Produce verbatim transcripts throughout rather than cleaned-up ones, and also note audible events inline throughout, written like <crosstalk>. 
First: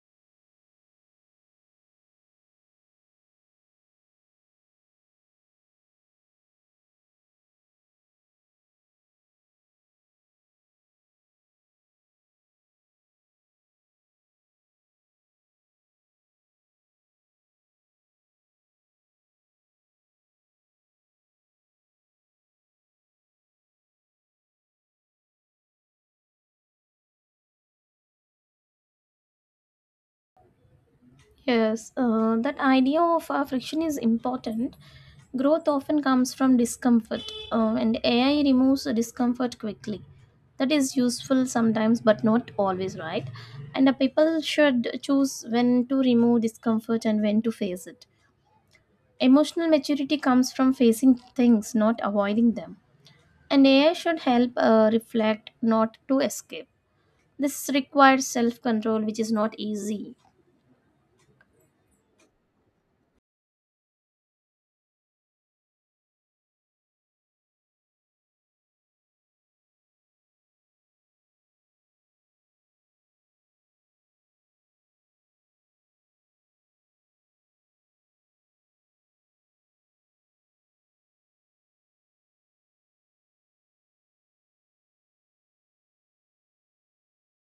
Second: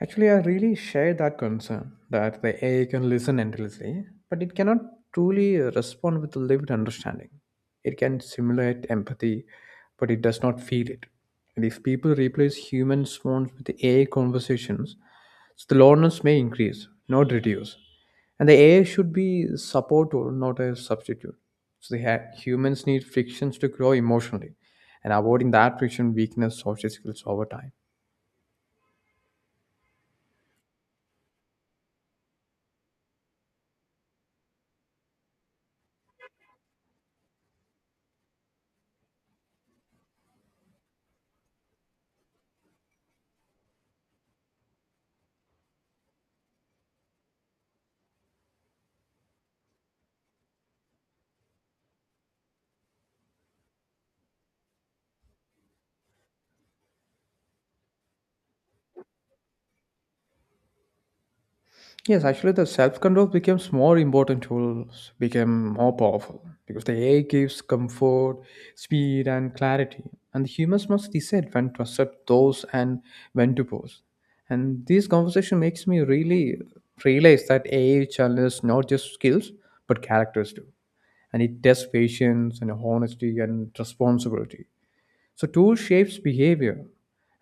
Actually, I really share that concern that the A I can listen endlessly, but it cannot truly respond with lived understanding. It can simulate empathy, but it does not feel it. And if people replace human response with A I conversations, so the loneliness may increase, not reduce. And the A I should be support or not a substitute. So the ha- humans need frictions to grow emotionally, and avoiding that friction weakens social skills over time. Yes, uh, that idea of uh, friction is important. Growth often comes from discomfort, uh, and A I removes the discomfort quickly. That is useful sometimes, but not always, right? And the people should choose when to remove discomfort and when to face it. Emotional maturity comes from facing things, not avoiding them. And A I should help uh, reflect, not to escape. This requires self control, which is not easy. Yes, actually, the self control becomes more important tools became more powerful because the A I gives comfort, speed, and clarity, and the humans must decide when to accept those and when to pause. And this conversation makes me really realize that A I challenges not just skills but characters too, and it tests patience and honesty and responsibility. So tool shapes behavior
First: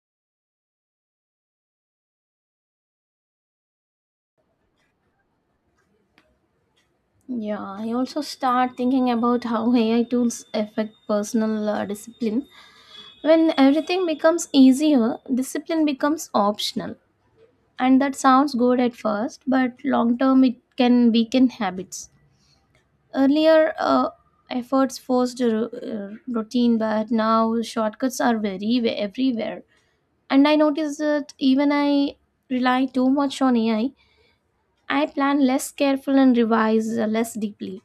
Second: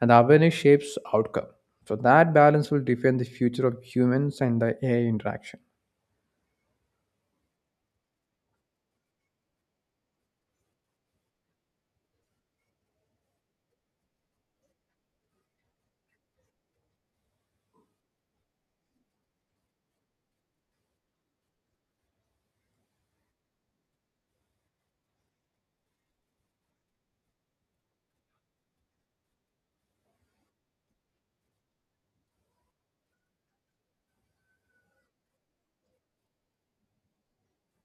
and awareness shapes outcome. So that balance will define the future of humans and the A I interaction. Yeah, I also start thinking about how <laughs> A I tools affect personal uh, discipline. When everything becomes easier, discipline becomes optional. And that sounds good at first, but long term it can weaken habits. Earlier, uh, efforts forced a ru- uh, routine, but now shortcuts are very wa- everywhere. And I notice that even I rely too much on A I, I I plan less careful and revise uh, less deeply.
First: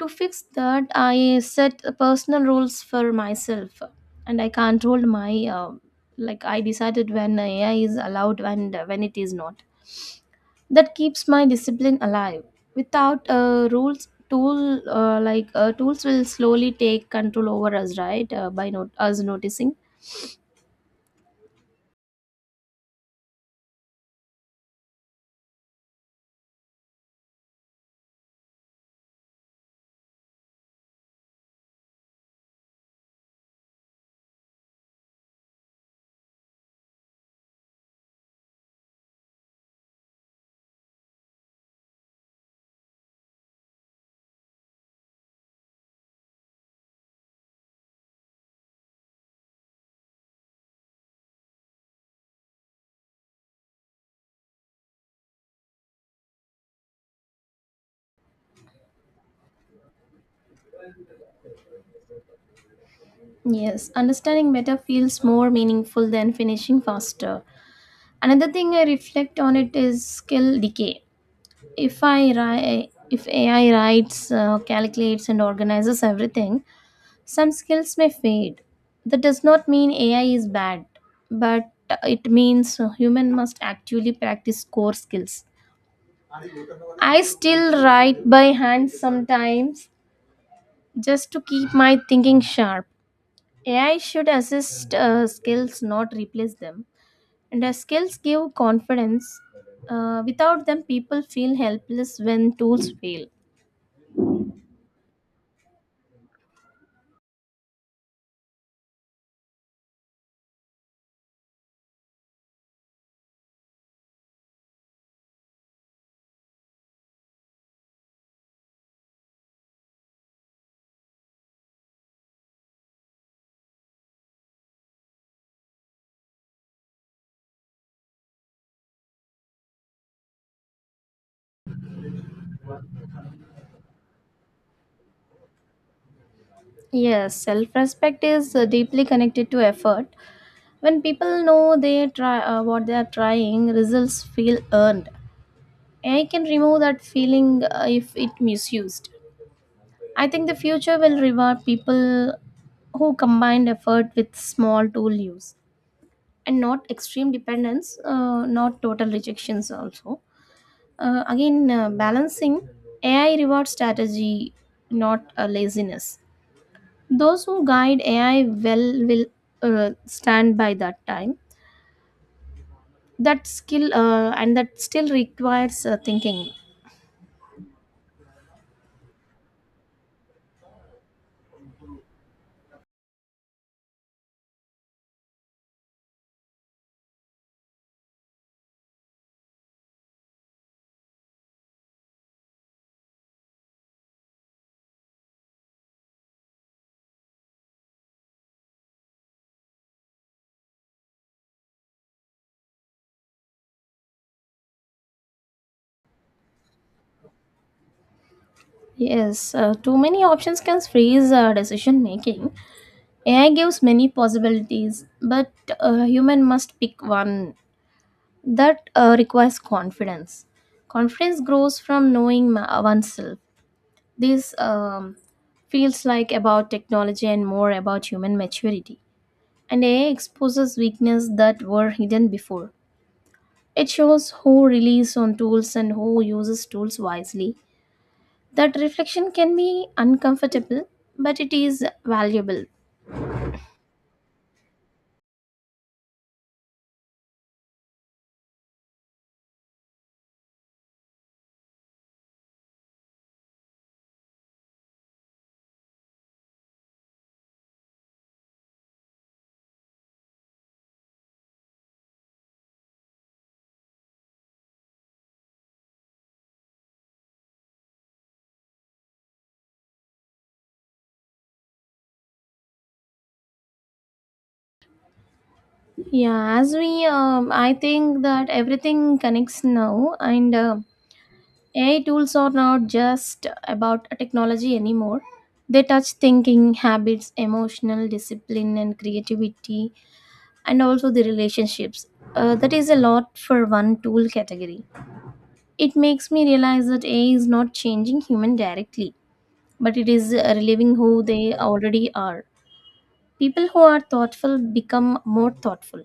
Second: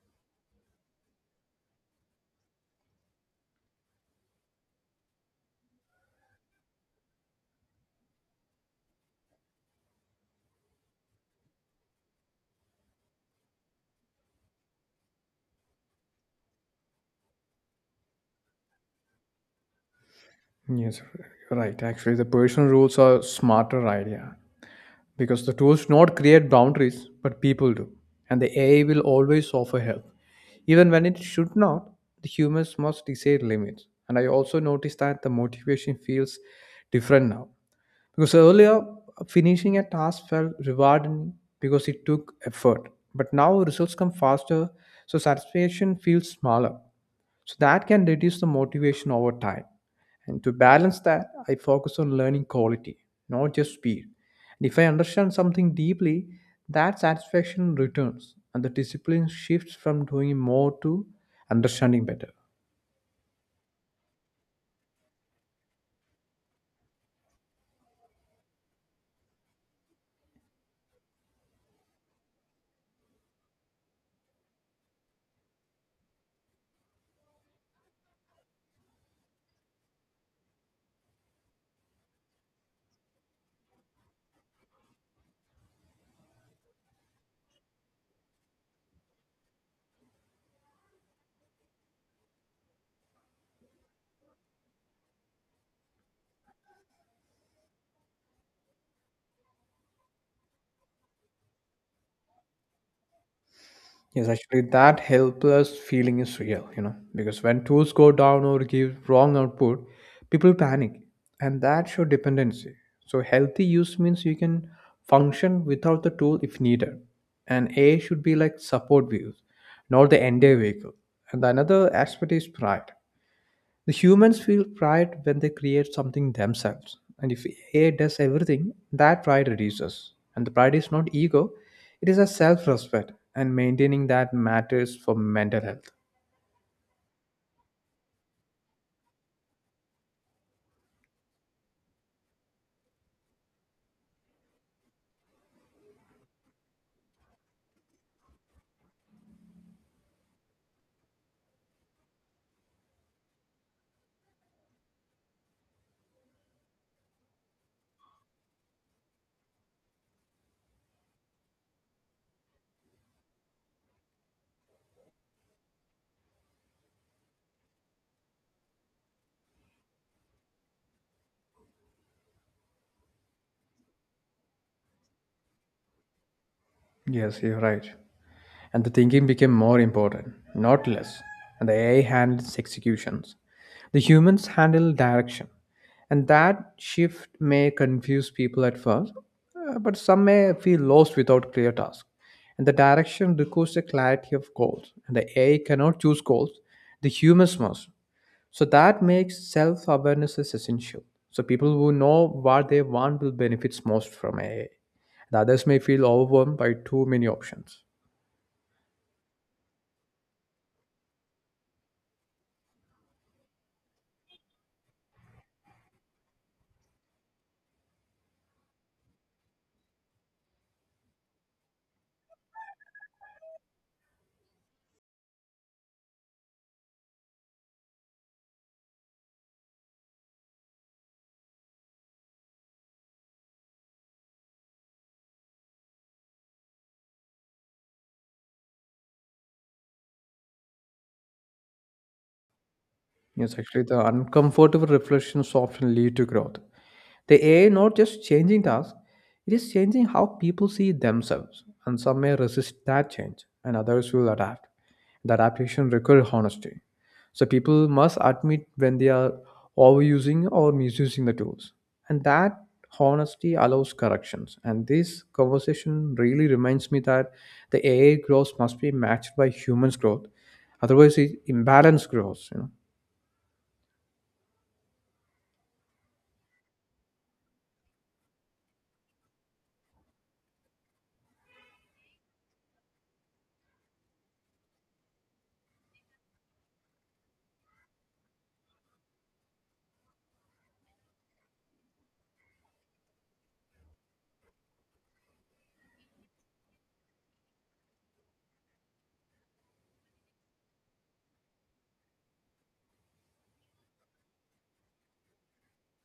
To fix that, I set personal rules for myself, and I controlled my uh, like I decided when A I is allowed and when it is not. That keeps my discipline alive. Without uh, rules, tool uh, like uh, tools will slowly take control over us, right? Uh, by not us noticing. Yes, you're right. Actually, the personal rules are smarter idea because the tools not create boundaries, but people do. And the A I will always offer help. Even when it should not, the humans must decide limits. And I also noticed that the motivation feels different now. Because earlier, finishing a task felt rewarding because it took effort. But now results come faster, so satisfaction feels smaller. So that can reduce the motivation over time. And to balance that, I focus on learning quality, not just speed. And if I understand something deeply, that satisfaction returns and the discipline shifts from doing more to understanding better. Yes, understanding better feels more meaningful than finishing faster. Another thing I reflect on it is skill decay. If I ri- If A I writes, uh, calculates, and organizes everything, some skills may fade. That does not mean A I is bad, but it means a human must actually practice core skills. I still write by hand sometimes just to keep my thinking sharp. A I should assist uh, skills, not replace them. And as skills give confidence, uh, without them, people feel helpless when tools fail. Yes, actually, that helpless feeling is real, you know, because when tools go down or give wrong output, people panic, and that show dependency. So, healthy use means you can function without the tool if needed, and A should be like support views, not the entire vehicle. And the another aspect is pride. The humans feel pride when they create something themselves. And if A I does everything, that pride reduces. And the pride is not ego, it is a self respect. And maintaining that matters for mental health. Yes, self respect is uh, deeply connected to effort. When people know they try uh, what they are trying, results feel earned. A I can remove that feeling uh, if it misused. I think the future will reward people who combined effort with small tool use and not extreme dependence, uh, not total rejections also. Uh, again, uh, balancing A I reward strategy, not uh, laziness. Those who guide A I well will uh, stand by that time. That skill uh, and that still requires uh, thinking. Yes, you're right. And the thinking became more important, not less. And the A I handles executions. The humans handle direction. And that shift may confuse people at first, uh, but some may feel lost without clear tasks. And the direction requires a clarity of goals. And the A I cannot choose goals, the humans must. So that makes self awareness is essential. So people who know what they want will benefit most from A I. The others may feel overwhelmed by too many options. Yes, uh, too many options can freeze uh, decision making. A I gives many possibilities, but a human must pick one. That uh, requires confidence. Confidence grows from knowing ma- oneself. This um, feels like about technology and more about human maturity. And A I exposes weaknesses that were hidden before. It shows who relies on tools and who uses tools wisely. That reflection can be uncomfortable, but it is valuable. Yes, actually, the uncomfortable reflections often lead to growth. The A I not just changing tasks, it is changing how people see themselves, and some may resist that change, and others will adapt. The adaptation requires honesty. So people must admit when they are overusing or misusing the tools, and that honesty allows corrections. And this conversation really reminds me that the A I growth must be matched by humans' growth, otherwise, it imbalance grows, you know. Yeah, as we, um, I think that everything connects now, and um A I tools are not just about technology anymore. They touch thinking, habits, emotional discipline, and creativity, and also the relationships. Uh, that is a lot for one tool category. It makes me realize that A I is not changing human directly, but it is uh, reliving who they already are. People who are thoughtful become more thoughtful.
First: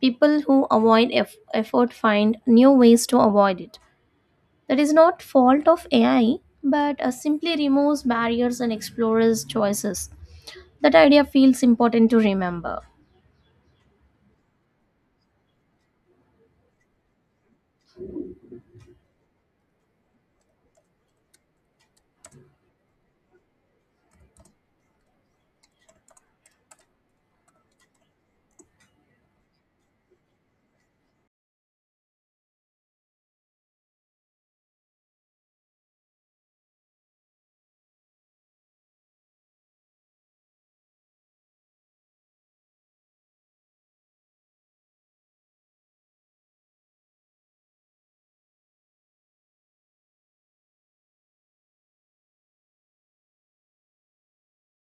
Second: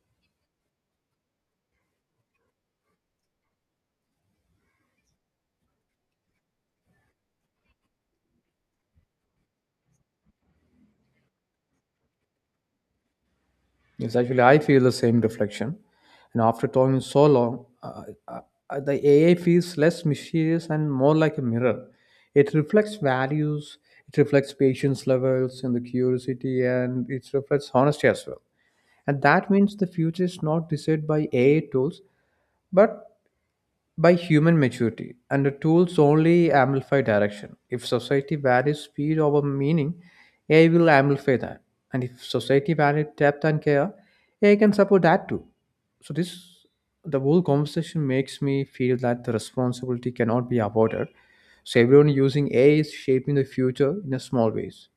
People who avoid eff- effort find new ways to avoid it. That is not fault of A I, but uh, simply removes barriers and explores choices. That idea feels important to remember. Yes, actually, I feel the same reflection. And after talking so long, uh, uh, uh, the A I feels less mysterious and more like a mirror. It reflects values, it reflects patience levels and the curiosity, and it reflects honesty as well. And that means the future is not decided by A I tools, but by human maturity, and the tools only amplify direction. If society values speed over meaning, A I will amplify that. And if society values depth and care, A I can support that too. So this the whole conversation makes me feel that the responsibility cannot be avoided. So everyone using A I is shaping the future in a small ways.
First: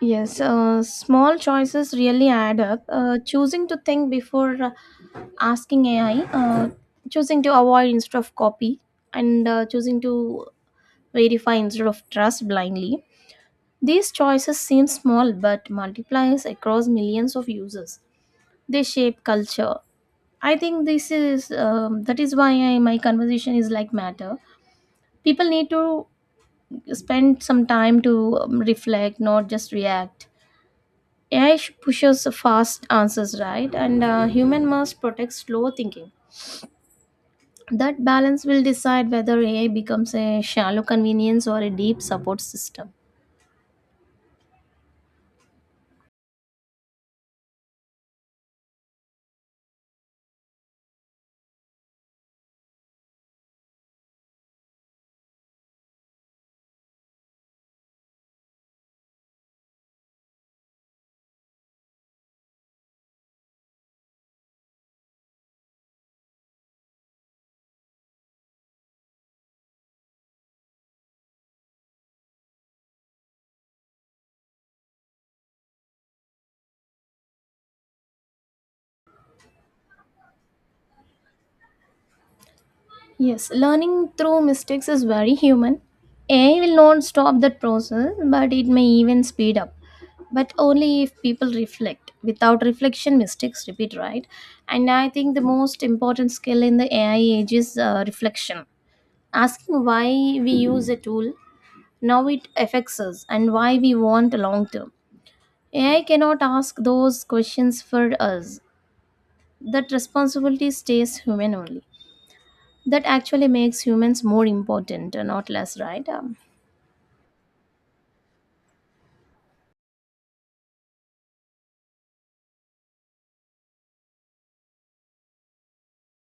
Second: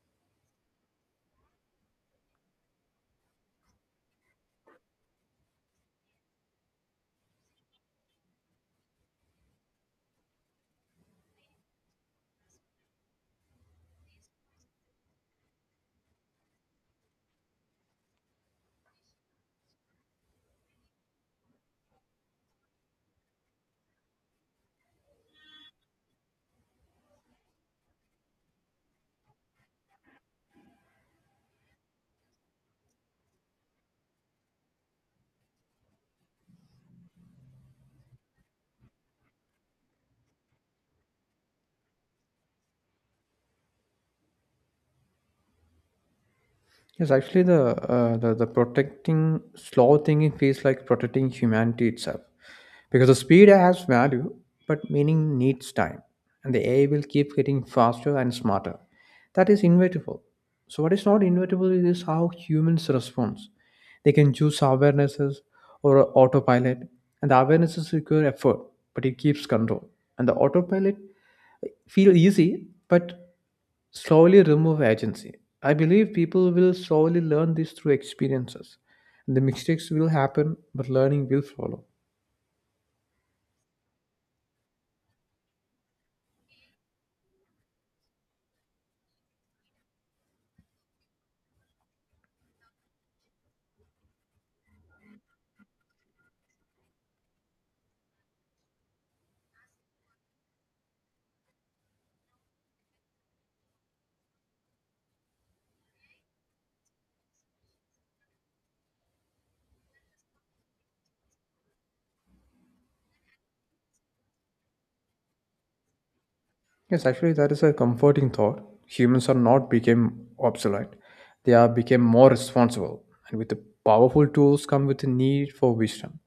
Yes, uh, small choices really add up. Uh, choosing to think before uh, asking A I, uh, choosing to avoid instead of copy, and uh, choosing to verify instead of trust blindly. These choices seem small but multiplies across millions of users. They shape culture. I think this is um, that is why I, my conversation is like matter. People need to spend some time to um, reflect, not just react. A I sh- pushes fast answers, right? And uh, human must protect slow thinking. That balance will decide whether A I becomes a shallow convenience or a deep support system. Yes, actually, the uh, the the protecting slow thinking feels like protecting humanity itself, because the speed has value, but meaning needs time, and the A I will keep getting faster and smarter. That is inevitable. So, what is not inevitable is how humans respond. They can choose awarenesses or autopilot, and the awarenesses require effort, but it keeps control, and the autopilot feel easy, but slowly remove agency. I believe people will slowly learn this through experiences. The mistakes will happen, but learning will follow. Yes, learning through mistakes is very human. A I will not stop that process, but it may even speed up. But only if people reflect. Without reflection, mistakes repeat, right? And I think the most important skill in the A I age is uh, reflection. Asking why we use a tool now it affects us and why we want long term. A I cannot ask those questions for us. That responsibility stays human only. That actually makes humans more important, uh, not less, right? Um, Yes, actually, that is a comforting thought. Humans are not became obsolete; they are became more responsible. And with the powerful tools come with the need for wisdom.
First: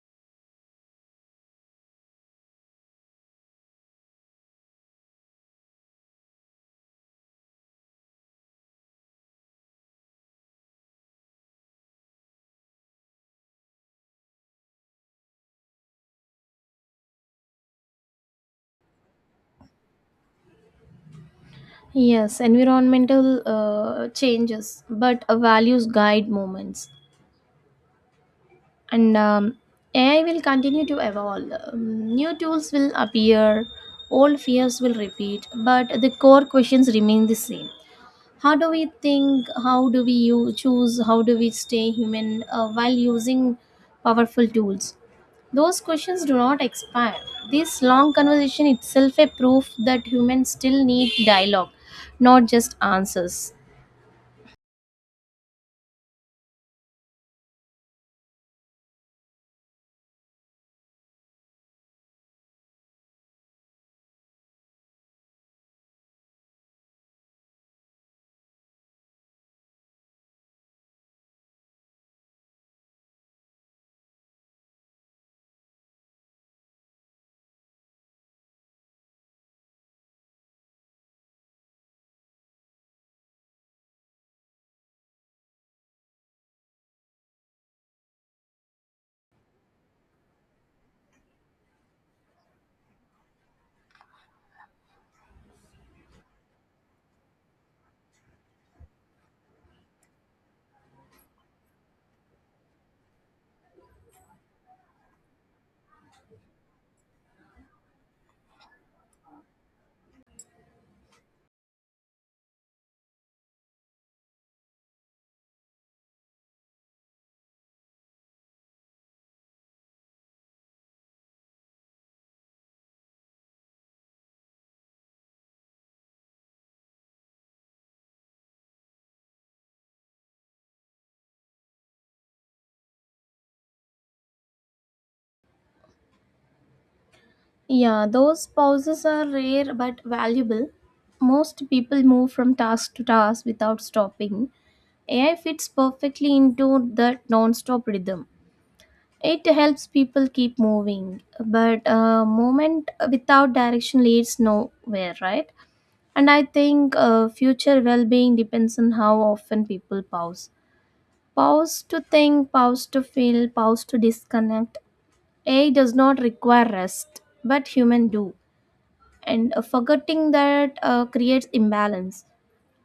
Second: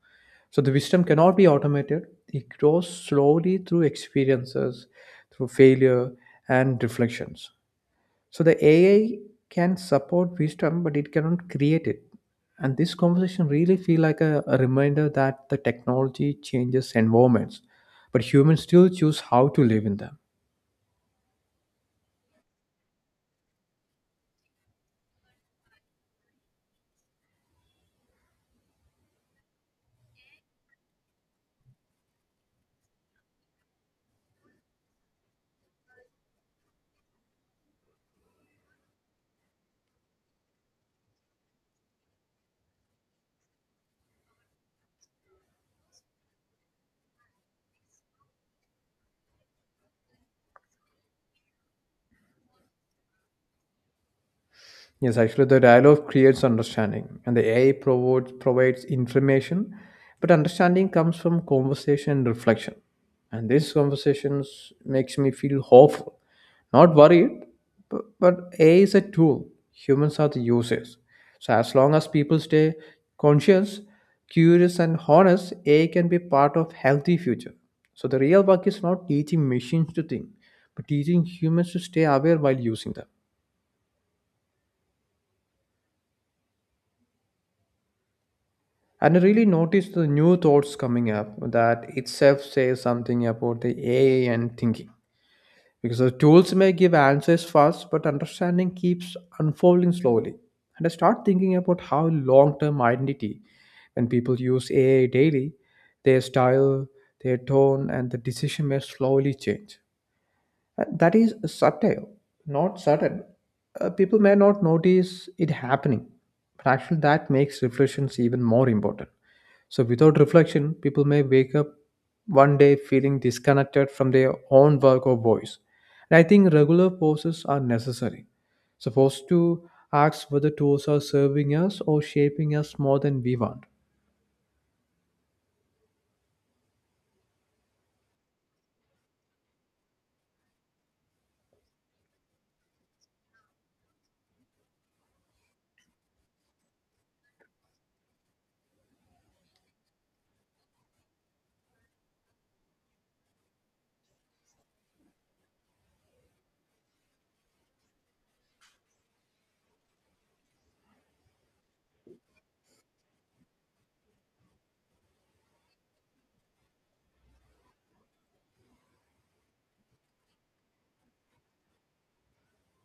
So the wisdom cannot be automated. It grows slowly through experiences, through failure and reflections. So the A I can support wisdom, but it cannot create it. And this conversation really feel like a, a reminder that the technology changes environments, but humans still choose how to live in them. yes, environmental uh, changes, but uh, values guide moments. And um, A I will continue to evolve. Um, new tools will appear, old fears will repeat, but the core questions remain the same. How do we think? How do we you choose? How do we stay human uh, while using powerful tools? Those questions do not expire. This long conversation itself a proof that humans still need dialogue, not just answers. Yes, actually, the dialogue creates understanding, and the A I provides, provides information, but understanding comes from conversation and reflection. And these conversations makes me feel hopeful, not worried. But, but A I is a tool; humans are the users. So as long as people stay conscious, curious, and honest, A I can be part of healthy future. So the real work is not teaching machines to think, but teaching humans to stay aware while using them. And I really noticed the new thoughts coming up that itself says something about the A I and thinking. Because the tools may give answers fast, but understanding keeps unfolding slowly. And I start thinking about how long term identity, when people use A I daily, their style, their tone, and the decision may slowly change. And that is subtle, not sudden. Uh, people may not notice it happening, but actually, that makes reflections even more important. So, without reflection, people may wake up one day feeling disconnected from their own work or voice. And I think regular pauses are necessary. So, pause to ask whether tools are serving us or shaping us more than we want. Yeah, those pauses are rare but valuable. Most people move from task to task without stopping. AI fits perfectly into that non-stop rhythm. It helps people keep moving, but uh, movement without direction leads nowhere, right? And I think uh, future well being depends on how often people pause. Pause to think, pause to feel, pause to disconnect. A I does not require rest, but human do. And uh, forgetting that uh, creates imbalance.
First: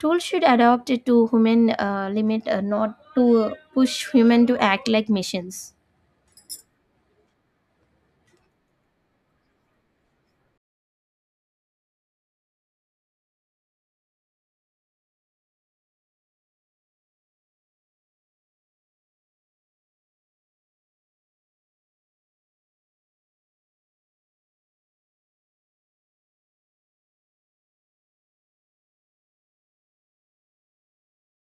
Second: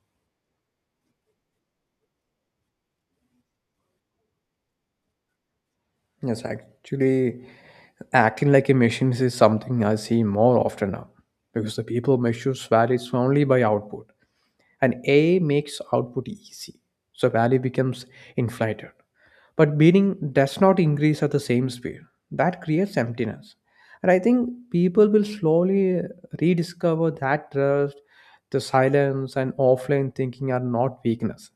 Tools should adapt it to human uh, limit, uh, not to push human to act like machines. Yes, actually, acting like a machine is something I see more often now because the people measure values only by output. And A I makes output easy, so value becomes inflated. But meaning does not increase at the same speed. That creates emptiness. And I think people will slowly rediscover that trust, the silence, and offline thinking are not weakness.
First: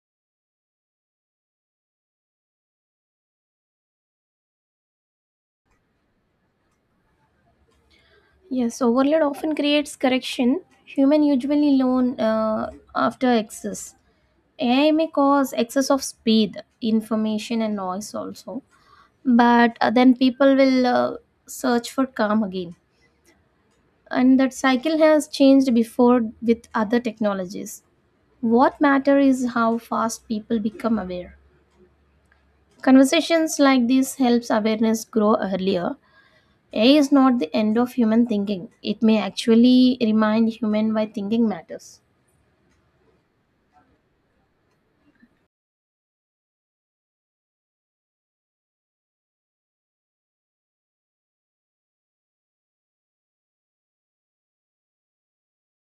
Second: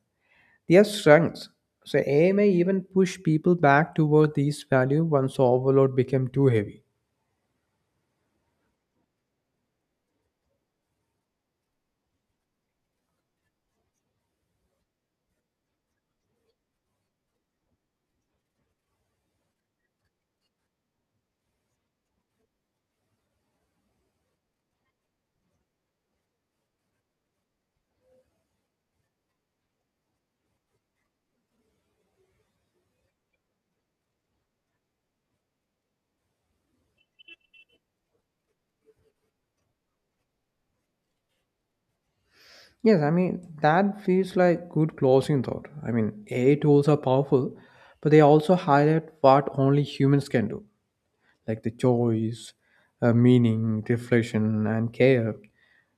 They are strengths. So A I may even push people back toward these values once overload became too heavy. Yes, overload often creates correction. Human usually learn uh, after excess. A I may cause excess of speed, information, and noise also. But uh, then people will uh, search for calm again. And that cycle has changed before with other technologies. What matter is how fast people become aware. Conversations like this helps awareness grow earlier. A I is not the end of human thinking. It may actually remind human why thinking matters. Yes, I mean, that feels like good closing thought. I mean, A I tools are powerful, but they also highlight what only humans can do, like the choice, uh, meaning, reflection, and care.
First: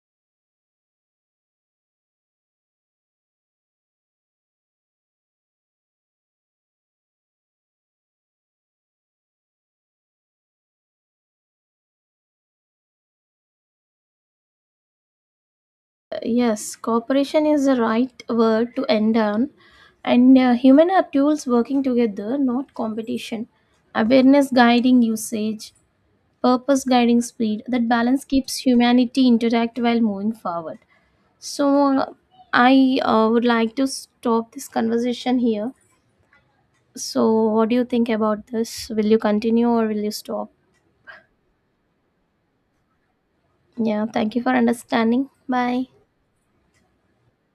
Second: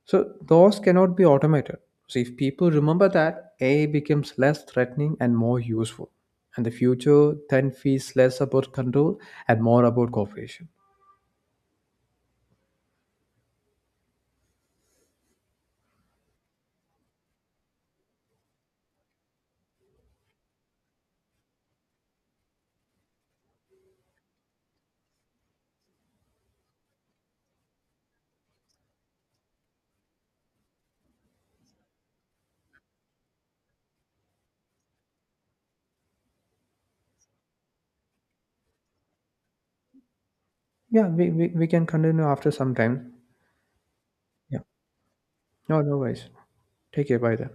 So, those cannot be automated. So, if people remember that, A I becomes less threatening and more useful. And the future then feels less about control and more about cooperation. Uh, Yes, cooperation is the right word to end on. And uh, human are tools working together, not competition. Awareness guiding usage, purpose guiding speed. That balance keeps humanity intact while moving forward. So, uh, I uh, would like to stop this conversation here. So, what do you think about this? Will you continue or will you stop? Yeah, we, we, we can continue after some time. Yeah, thank you for Yeah. understanding. No, Bye. no worries. Take care. Bye then.